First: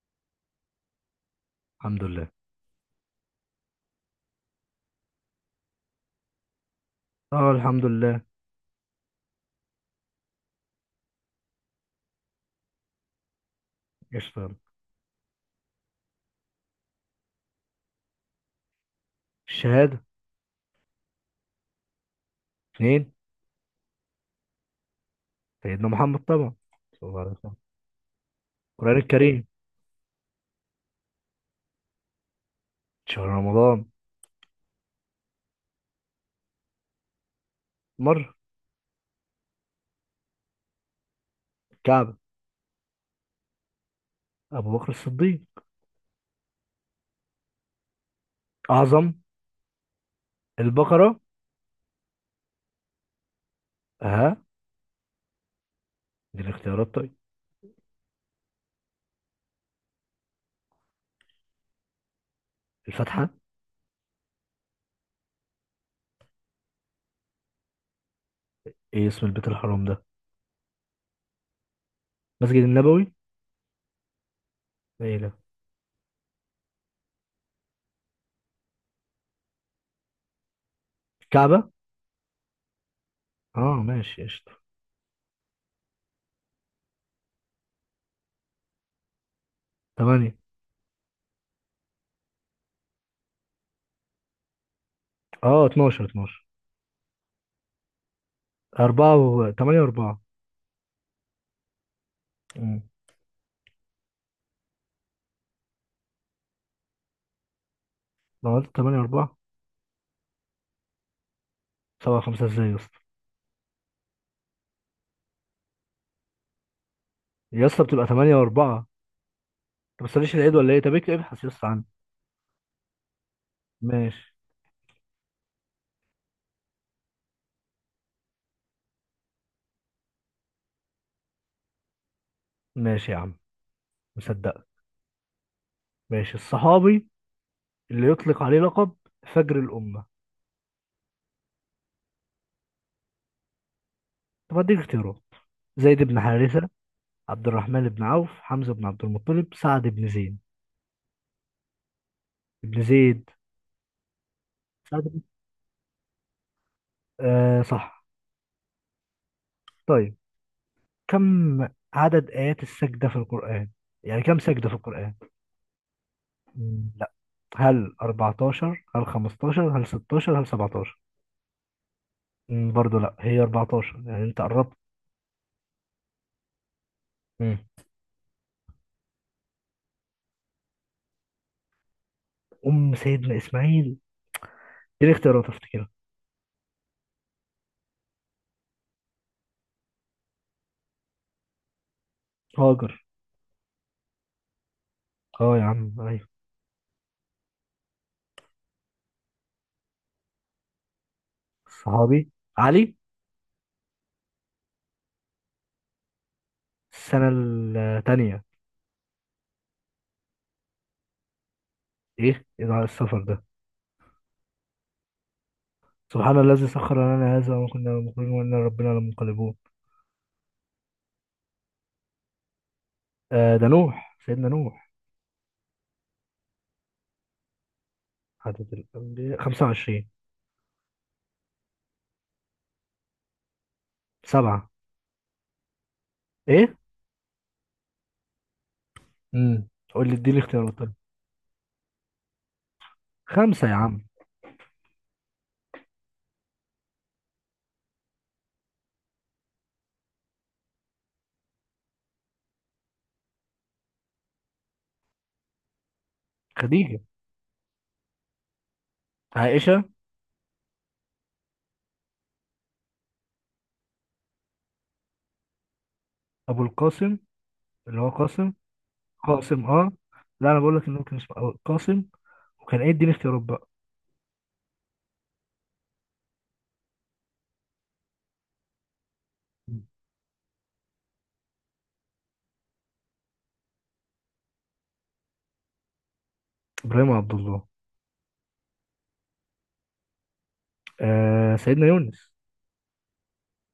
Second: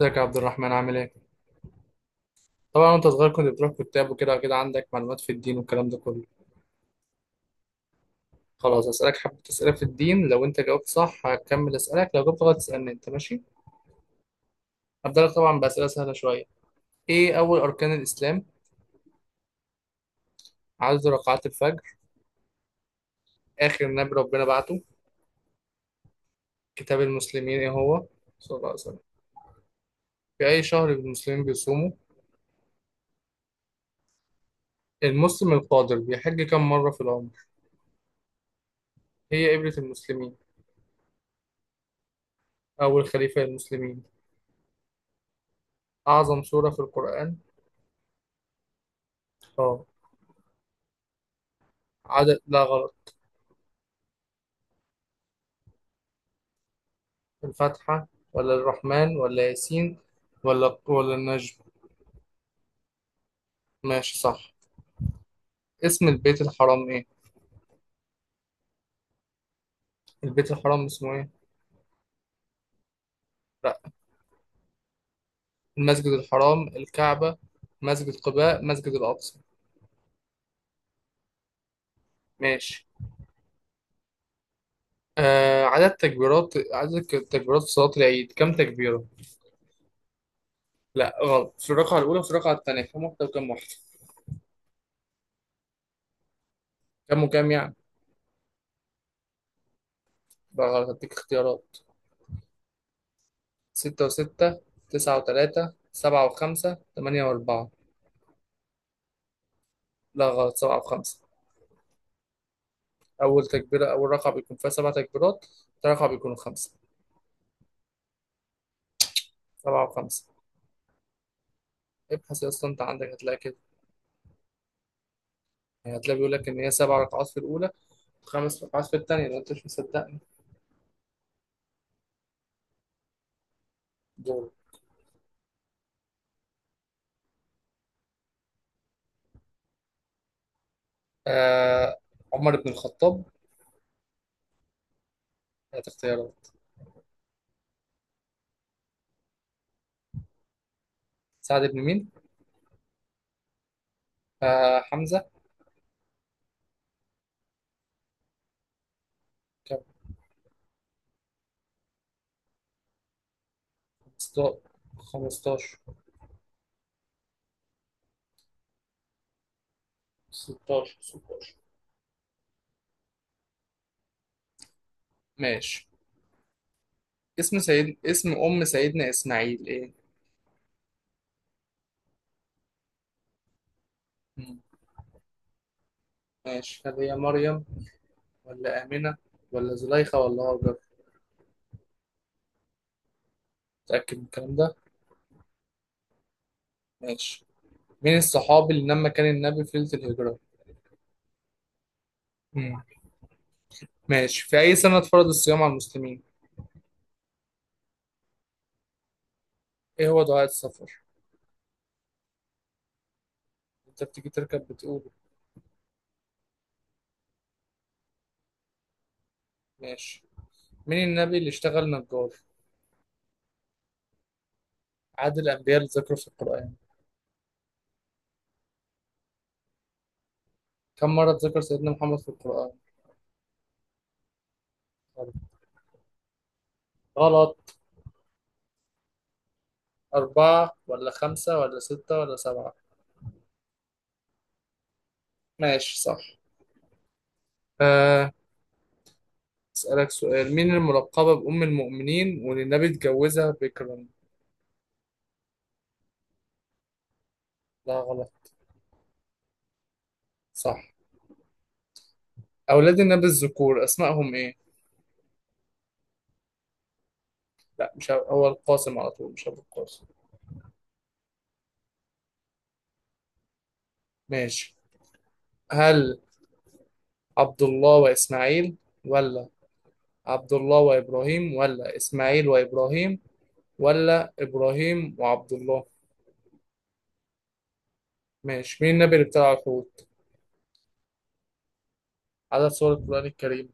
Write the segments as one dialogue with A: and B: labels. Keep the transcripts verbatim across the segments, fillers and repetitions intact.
A: ازيك يا عبد الرحمن؟ عامل ايه؟
B: الحمد لله.
A: طبعا وانت صغير كنت بتروح كتاب وكده كده عندك معلومات في الدين والكلام ده كله.
B: اه الحمد لله.
A: خلاص هسألك حبة أسئلة في الدين، لو انت جاوبت صح هكمل أسألك، لو جاوبت غلط تسألني انت، ماشي؟
B: قشطة.
A: هبدأ لك طبعا بأسئلة سهلة شوية. ايه أول أركان الإسلام؟
B: الشهادة.
A: عدد ركعات الفجر.
B: اثنين.
A: آخر نبي ربنا بعته.
B: سيدنا محمد طبعا.
A: كتاب
B: صلى الله عليه وسلم.
A: المسلمين ايه هو؟ صلى الله عليه
B: القرآن
A: وسلم.
B: الكريم.
A: في أي شهر المسلمين بيصوموا؟
B: شهر رمضان.
A: المسلم القادر بيحج كم مرة في العمر؟
B: مرة.
A: هي قبلة المسلمين.
B: الكعبة.
A: أول خليفة للمسلمين.
B: أبو بكر الصديق.
A: أعظم سورة في القرآن؟
B: أعظم.
A: اه.
B: البقرة.
A: عدد، لا غلط.
B: ها، دي الاختيارات طيب.
A: الفاتحة ولا الرحمن ولا ياسين ولا ولا النجم.
B: الفاتحة.
A: ماشي، صح. اسم البيت الحرام ايه؟
B: ايه اسم البيت الحرام ده؟
A: البيت الحرام اسمه ايه؟
B: مسجد النبوي.
A: لا.
B: ايه ده؟
A: المسجد الحرام، الكعبة، مسجد قباء، مسجد الأقصى.
B: الكعبة.
A: ماشي.
B: اه. ماشي قشطة.
A: آه، عدد تكبيرات، عدد ك- تكبيرات صلاة العيد كم تكبيرة؟
B: تمانية.
A: لا غلط، في الرقعة الأولى وفي الرقعة التانية كم واحدة وكم واحدة؟
B: اه، اتناشر اتناشر.
A: كم وكم يعني؟
B: أربعة و تمانية وأربعة.
A: بقى غلط، هديك اختيارات.
B: أمم.
A: ستة وستة، تسعة وتلاتة، سبعة وخمسة، تمانية وأربعة.
B: ما قلت تمانية وأربعة.
A: لا غلط، سبعة وخمسة.
B: سبعة خمسة ازاي يا اسطى؟
A: اول تكبيره اول رقعه بيكون فيها سبع تكبيرات، تاني رقعه بيكونوا خمسه.
B: يا اسطى بتبقى تمانية وأربعة أنت.
A: سبعه
B: ما
A: وخمسه.
B: بتصليش العيد ولا ايه؟ طب اكتب ابحث يا اسطى عنه.
A: ابحث يا اسطى انت، عندك، هتلاقي كده.
B: ماشي.
A: يعني هتلاقي بيقول لك ان هي سبع ركعات في الاولى وخمس ركعات في الثانيه لو انت مش مصدقني.
B: ماشي يا عم،
A: دول.
B: مصدقك. ماشي الصحابي اللي يطلق عليه لقب فجر الأمة.
A: آه، عمر بن الخطاب.
B: طب اديك اختيارات؟
A: ثلاث
B: زيد بن
A: اختيارات.
B: حارثة، عبد الرحمن بن عوف، حمزة بن عبد المطلب، سعد بن زيد.
A: سعد بن مين؟
B: ابن زيد.
A: آه،
B: سعد بن،
A: حمزه.
B: آه صح.
A: كام؟
B: طيب كم عدد آيات السجدة في القرآن؟ يعني كم سجدة في القرآن؟
A: خمستاشر.
B: مم، لا. هل أربعتاشر هل خمستاشر هل ستاشر هل
A: ستاشر.
B: سبعتاشر؟
A: ستاشر.
B: مم، برضه لا. هي أربعتاشر، يعني انت قربت.
A: ماشي. اسم
B: مم.
A: سيد اسم ام سيدنا اسماعيل ايه؟
B: أم سيدنا إسماعيل،
A: مم.
B: دي اختيارات افتكرها.
A: ماشي، هل هي مريم ولا آمنة ولا زليخة ولا هاجر؟
B: هاجر.
A: متأكد من الكلام ده؟
B: اه يا عم أيوة.
A: ماشي. من الصحاب اللي لما كان النبي في ليلة الهجرة؟
B: صحابي.
A: مم.
B: علي.
A: ماشي. في أي سنة اتفرض الصيام على المسلمين؟
B: السنة التانية.
A: إيه هو دعاء السفر؟
B: إيه إذاعة السفر ده؟
A: أنت بتيجي تركب بتقوله.
B: سبحان الذي سخر لنا هذا وما كنا له مقرنين وإنا ربنا لمنقلبون.
A: ماشي. مين النبي اللي اشتغل نجار؟
B: آه، ده نوح، سيدنا نوح.
A: عدد الأنبياء اللي ذكروا في القرآن.
B: عدد الأنبياء خمسة وعشرين.
A: كم مرة ذكر سيدنا محمد في القرآن؟
B: سبعة. إيه؟
A: غلط.
B: امم قول لي إديني
A: أربعة
B: اختيارات طيب.
A: ولا خمسة ولا ستة ولا سبعة؟
B: خمسة يا عم.
A: ماشي، صح. أه، أسألك سؤال. مين الملقبة بأم المؤمنين واللي النبي اتجوزها بكرا؟
B: خديجة.
A: لا غلط.
B: عائشة.
A: صح. أولاد النبي الذكور أسمائهم إيه؟
B: أبو القاسم.
A: لا،
B: اللي هو
A: مش أبو... هو
B: قاسم،
A: القاسم على طول، مش أبو
B: قاسم، أه.
A: القاسم.
B: لا، أنا بقول لك إنه كان اسمه أبو القاسم، وكان إيه، إديني اختيارات بقى.
A: ماشي، هل عبد الله وإسماعيل، ولا عبد الله وإبراهيم، ولا إسماعيل وإبراهيم، ولا إبراهيم وعبد الله؟
B: إبراهيم عبد الله.
A: ماشي. مين النبي اللي ابتلع الحوت؟
B: آه سيدنا يونس.
A: عدد سور القرآن الكريم.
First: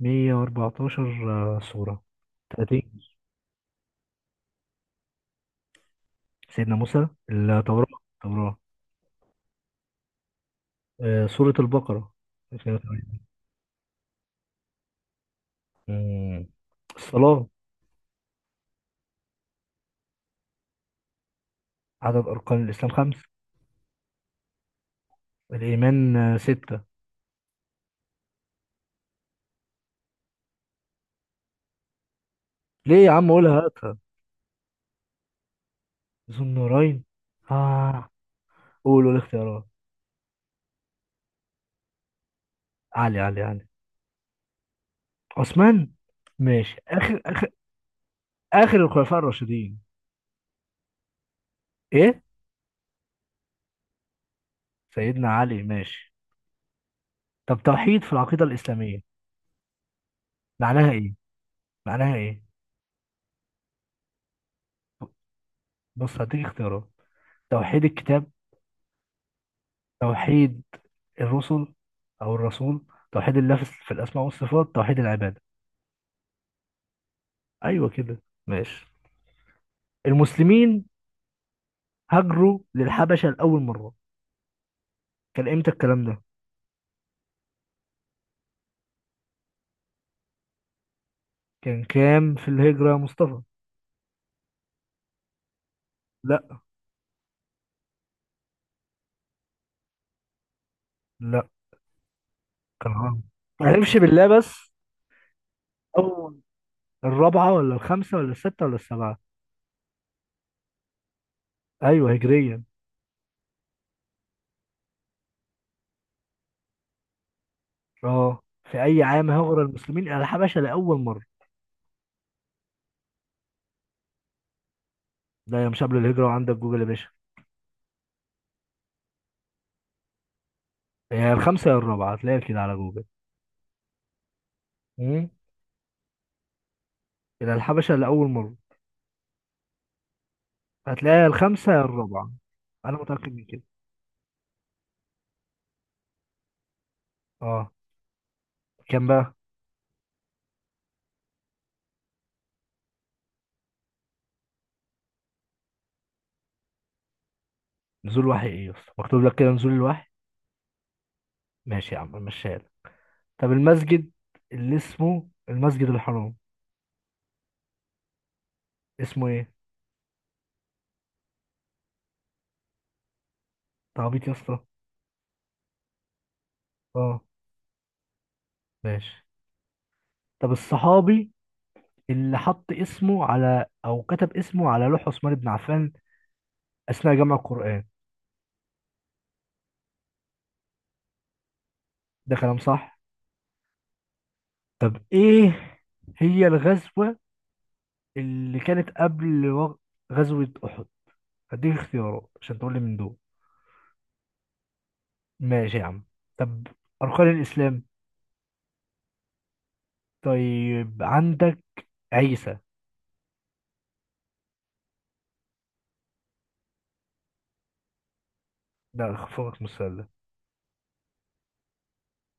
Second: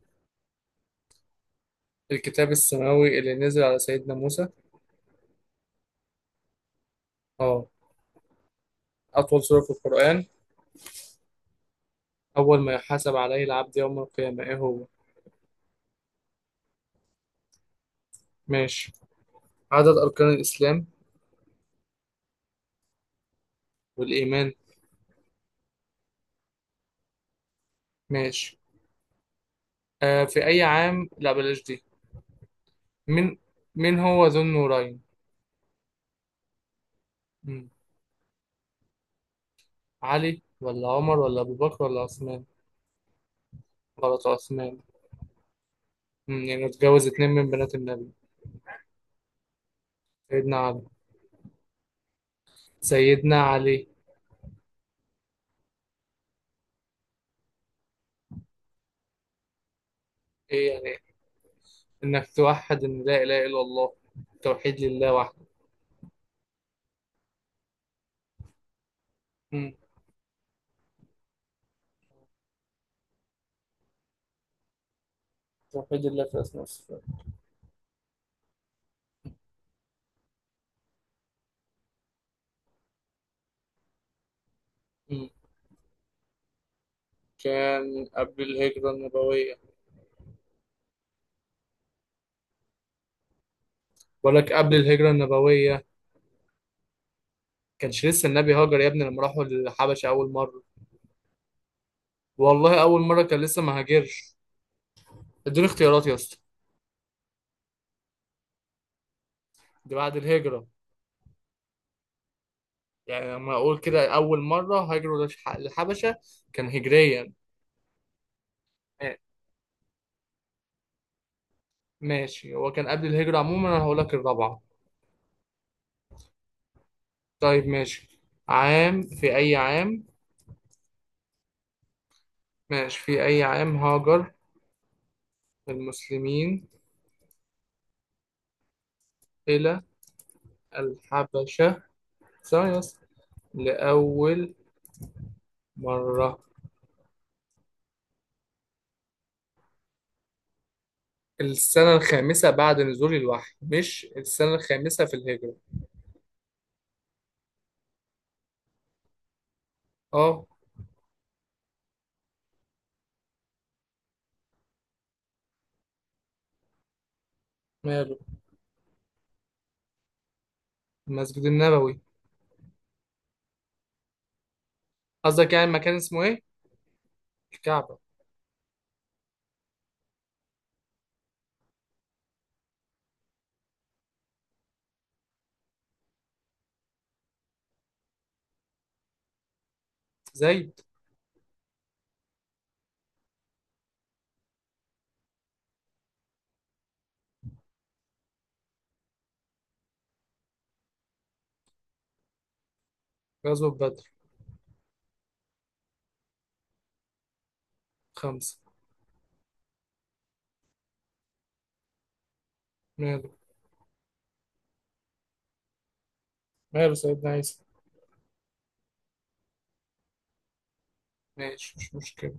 B: مائة وأربعة عشر. آه، سورة.
A: الكتاب السماوي اللي نزل على سيدنا موسى.
B: سيدنا موسى،
A: اه.
B: التوراة. التوراة.
A: أطول سورة في القرآن.
B: آه، سورة البقرة.
A: أول ما يحاسب
B: ميتين وتمنية.
A: عليه العبد يوم القيامة إيه هو؟
B: مم. الصلاة.
A: ماشي. عدد أركان الإسلام.
B: عدد أركان الإسلام خمس.
A: والإيمان.
B: الإيمان آه، ستة.
A: ماشي. آه في أي عام، لا بلاش دي.
B: ليه يا عم
A: مين،
B: قولها هاتها؟
A: مين هو ذو النورين؟
B: ذو النورين.
A: مم.
B: آه. قولوا الاختيارات.
A: علي ولا عمر ولا أبو بكر ولا عثمان؟
B: علي، علي، علي.
A: غلط، عثمان.
B: عثمان.
A: مم. يعني
B: ماشي.
A: اتجوز
B: آخر
A: اتنين من بنات النبي.
B: آخر الخلفاء الراشدين.
A: سيدنا علي.
B: إيه؟
A: سيدنا علي.
B: سيدنا علي، ماشي. طب توحيد في العقيدة الإسلامية
A: إيه
B: معناها
A: يعني؟
B: إيه؟ معناها
A: إنك
B: إيه؟
A: توحد إن لا إله إلا الله، توحيد لله وحده.
B: بص هديك اختيارات. توحيد الكتاب،
A: مم.
B: توحيد الرسل او الرسول، توحيد الله في في الاسماء والصفات، توحيد العباده.
A: توحيد الله في أسماء الصفات.
B: ايوه كده. ماشي. المسلمين هاجروا للحبشه لاول مره،
A: مم.
B: كان امتى الكلام ده؟
A: كان قبل الهجرة النبوية.
B: كان كام في الهجره يا مصطفى؟
A: بقول لك قبل الهجرة النبوية.
B: لا.
A: كانش لسه النبي هاجر يا ابني لما راحوا للحبشة أول مرة.
B: لا
A: والله
B: كان
A: أول مرة
B: غلط،
A: كان لسه ما
B: معرفش بالله
A: هاجرش.
B: بس.
A: اديني اختيارات يا اسطى.
B: اول، الرابعه ولا الخامسه ولا السته ولا السبعه؟
A: دي بعد الهجرة؟
B: ايوه هجريا.
A: يعني لما اقول كده اول مره هاجروا للش- للحبشه كان هجريا.
B: اه، في اي
A: آه،
B: عام هاجر المسلمين الى الحبشه لاول مره؟
A: ماشي. هو كان قبل الهجره عموما، انا هقول لك الرابعه.
B: ده يا مش قبل الهجره، وعندك جوجل يا باشا.
A: طيب ماشي. عام، في اي عام؟
B: يا الخامسه يا الرابعه، هتلاقيها كده على
A: ماشي،
B: جوجل.
A: في اي عام هاجر
B: مم.
A: المسلمين
B: إلى الحبشة لأول مرة.
A: الى
B: هتلاقيها الخامسة يا
A: الحبشه؟
B: الرابعة،
A: ثواني
B: أنا
A: بس.
B: متأكد من كده.
A: لاول مره.
B: أه. كام بقى؟
A: السنه الخامسه بعد نزول الوحي، مش السنه الخامسه في الهجره.
B: نزول وحي إيه يا اسطى؟ مكتوب لك كده نزول الوحي.
A: اه.
B: ماشي يا عم مشيها لك. طب المسجد اللي اسمه المسجد الحرام،
A: ماله؟
B: اسمه إيه؟
A: المسجد النبوي.
B: تعبيط يا اسطى.
A: قصدك يعني مكان اسمه ايه؟
B: أه.
A: الكعبه.
B: ماشي. طب الصحابي اللي حط اسمه على، أو كتب اسمه على لوح عثمان بن عفان أثناء جمع القرآن.
A: زيد.
B: ده كلام صح. طب إيه هي الغزوة اللي كانت قبل وغ- غزوة أحد؟ هديك اختيارات عشان تقول لي من دول.
A: غزوه بدر.
B: ماشي يا عم. طب أركان الإسلام.
A: خمسه.
B: طيب عندك عيسى.
A: ماله؟ ماله سيدنا عيسى؟
B: ده خفوقك من السؤال ده.
A: ماشي، مش مشكلة.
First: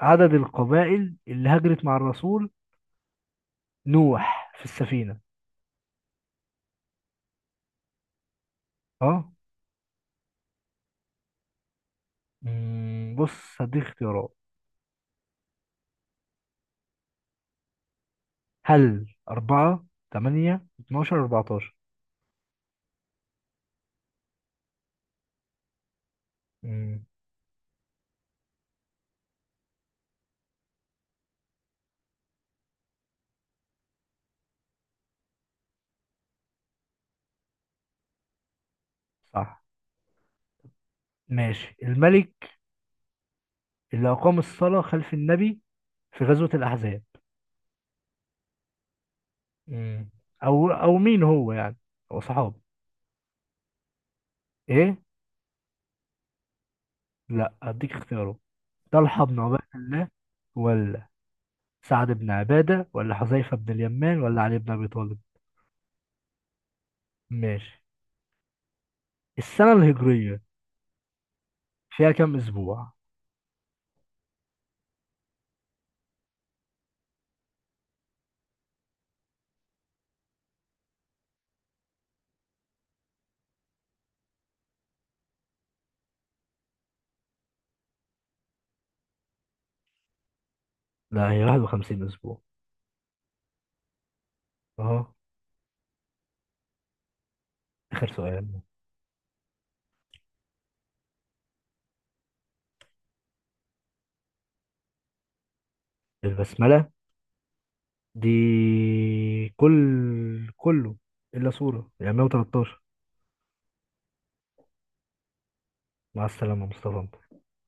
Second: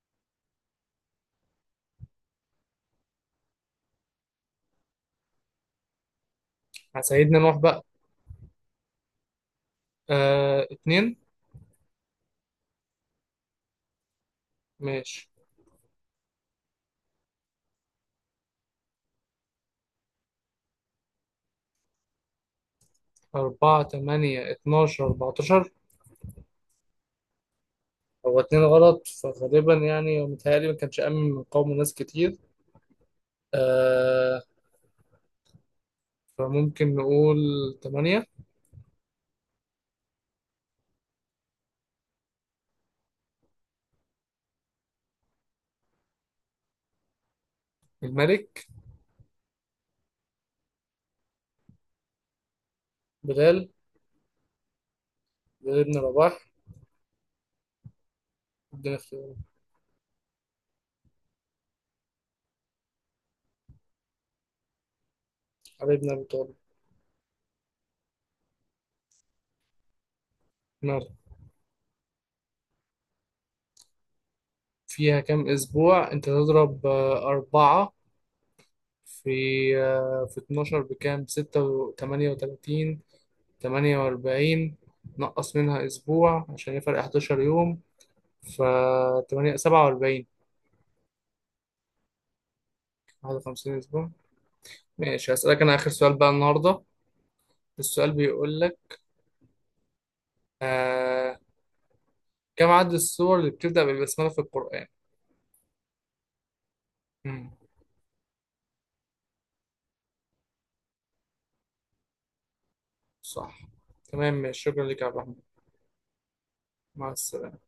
B: عدد القبائل اللي هاجرت مع الرسول نوح في السفينة.
A: على سيدنا نوح بقى.
B: اه.
A: آه، اتنين.
B: مم، بص هديك اختيارات.
A: ماشي.
B: هل أربعة، تمانية، اتناشر، أربعتاشر؟
A: أربعة، تمانية، اتناشر، أربعتاشر.
B: مم.
A: هو اتنين غلط، فغالبا يعني متهيألي ما كانش أمن من قوم ناس كتير، آه، فممكن نقول تمانية.
B: صح. ماشي الملك اللي أقام الصلاة خلف النبي في غزوة الأحزاب.
A: الملك؟
B: مم. أو أو مين هو يعني؟ هو صحابي.
A: بلال.
B: إيه؟
A: بلال ابن رباح.
B: لا، أديك اختيارات.
A: ابن
B: طلحة
A: اختيار.
B: بن عبيد الله، ولا سعد بن عبادة، ولا حذيفة بن اليمان، ولا علي بن أبي طالب.
A: علي بن أبي طالب.
B: ماشي. السنة الهجرية
A: ماله؟
B: فيها كام أسبوع؟
A: فيها كام أسبوع؟ أنت تضرب آه أربعة في آه في اتناشر بكام؟ ستة وتمانية وتلاتين. تمنية وأربعين. نقص منها أسبوع عشان هي فرق حداشر يوم. ف تمنية. سبعة وأربعين.
B: لا هي واحد وخمسين أسبوع.
A: واحد وخمسين أسبوع.
B: أهو.
A: ماشي، هسألك أنا آخر سؤال بقى النهاردة.
B: آخر
A: السؤال
B: سؤال.
A: بيقول لك، آه، كم عدد السور اللي بتبدأ بالبسملة في القرآن؟
B: البسملة
A: مم.
B: دي كل كله إلا سورة، يعني مية وتلتاشر.
A: صح، تمام، ماشي. شكرا لك يا عبد الرحمن.
B: مع السلامة
A: مع
B: مصطفى.
A: السلامة.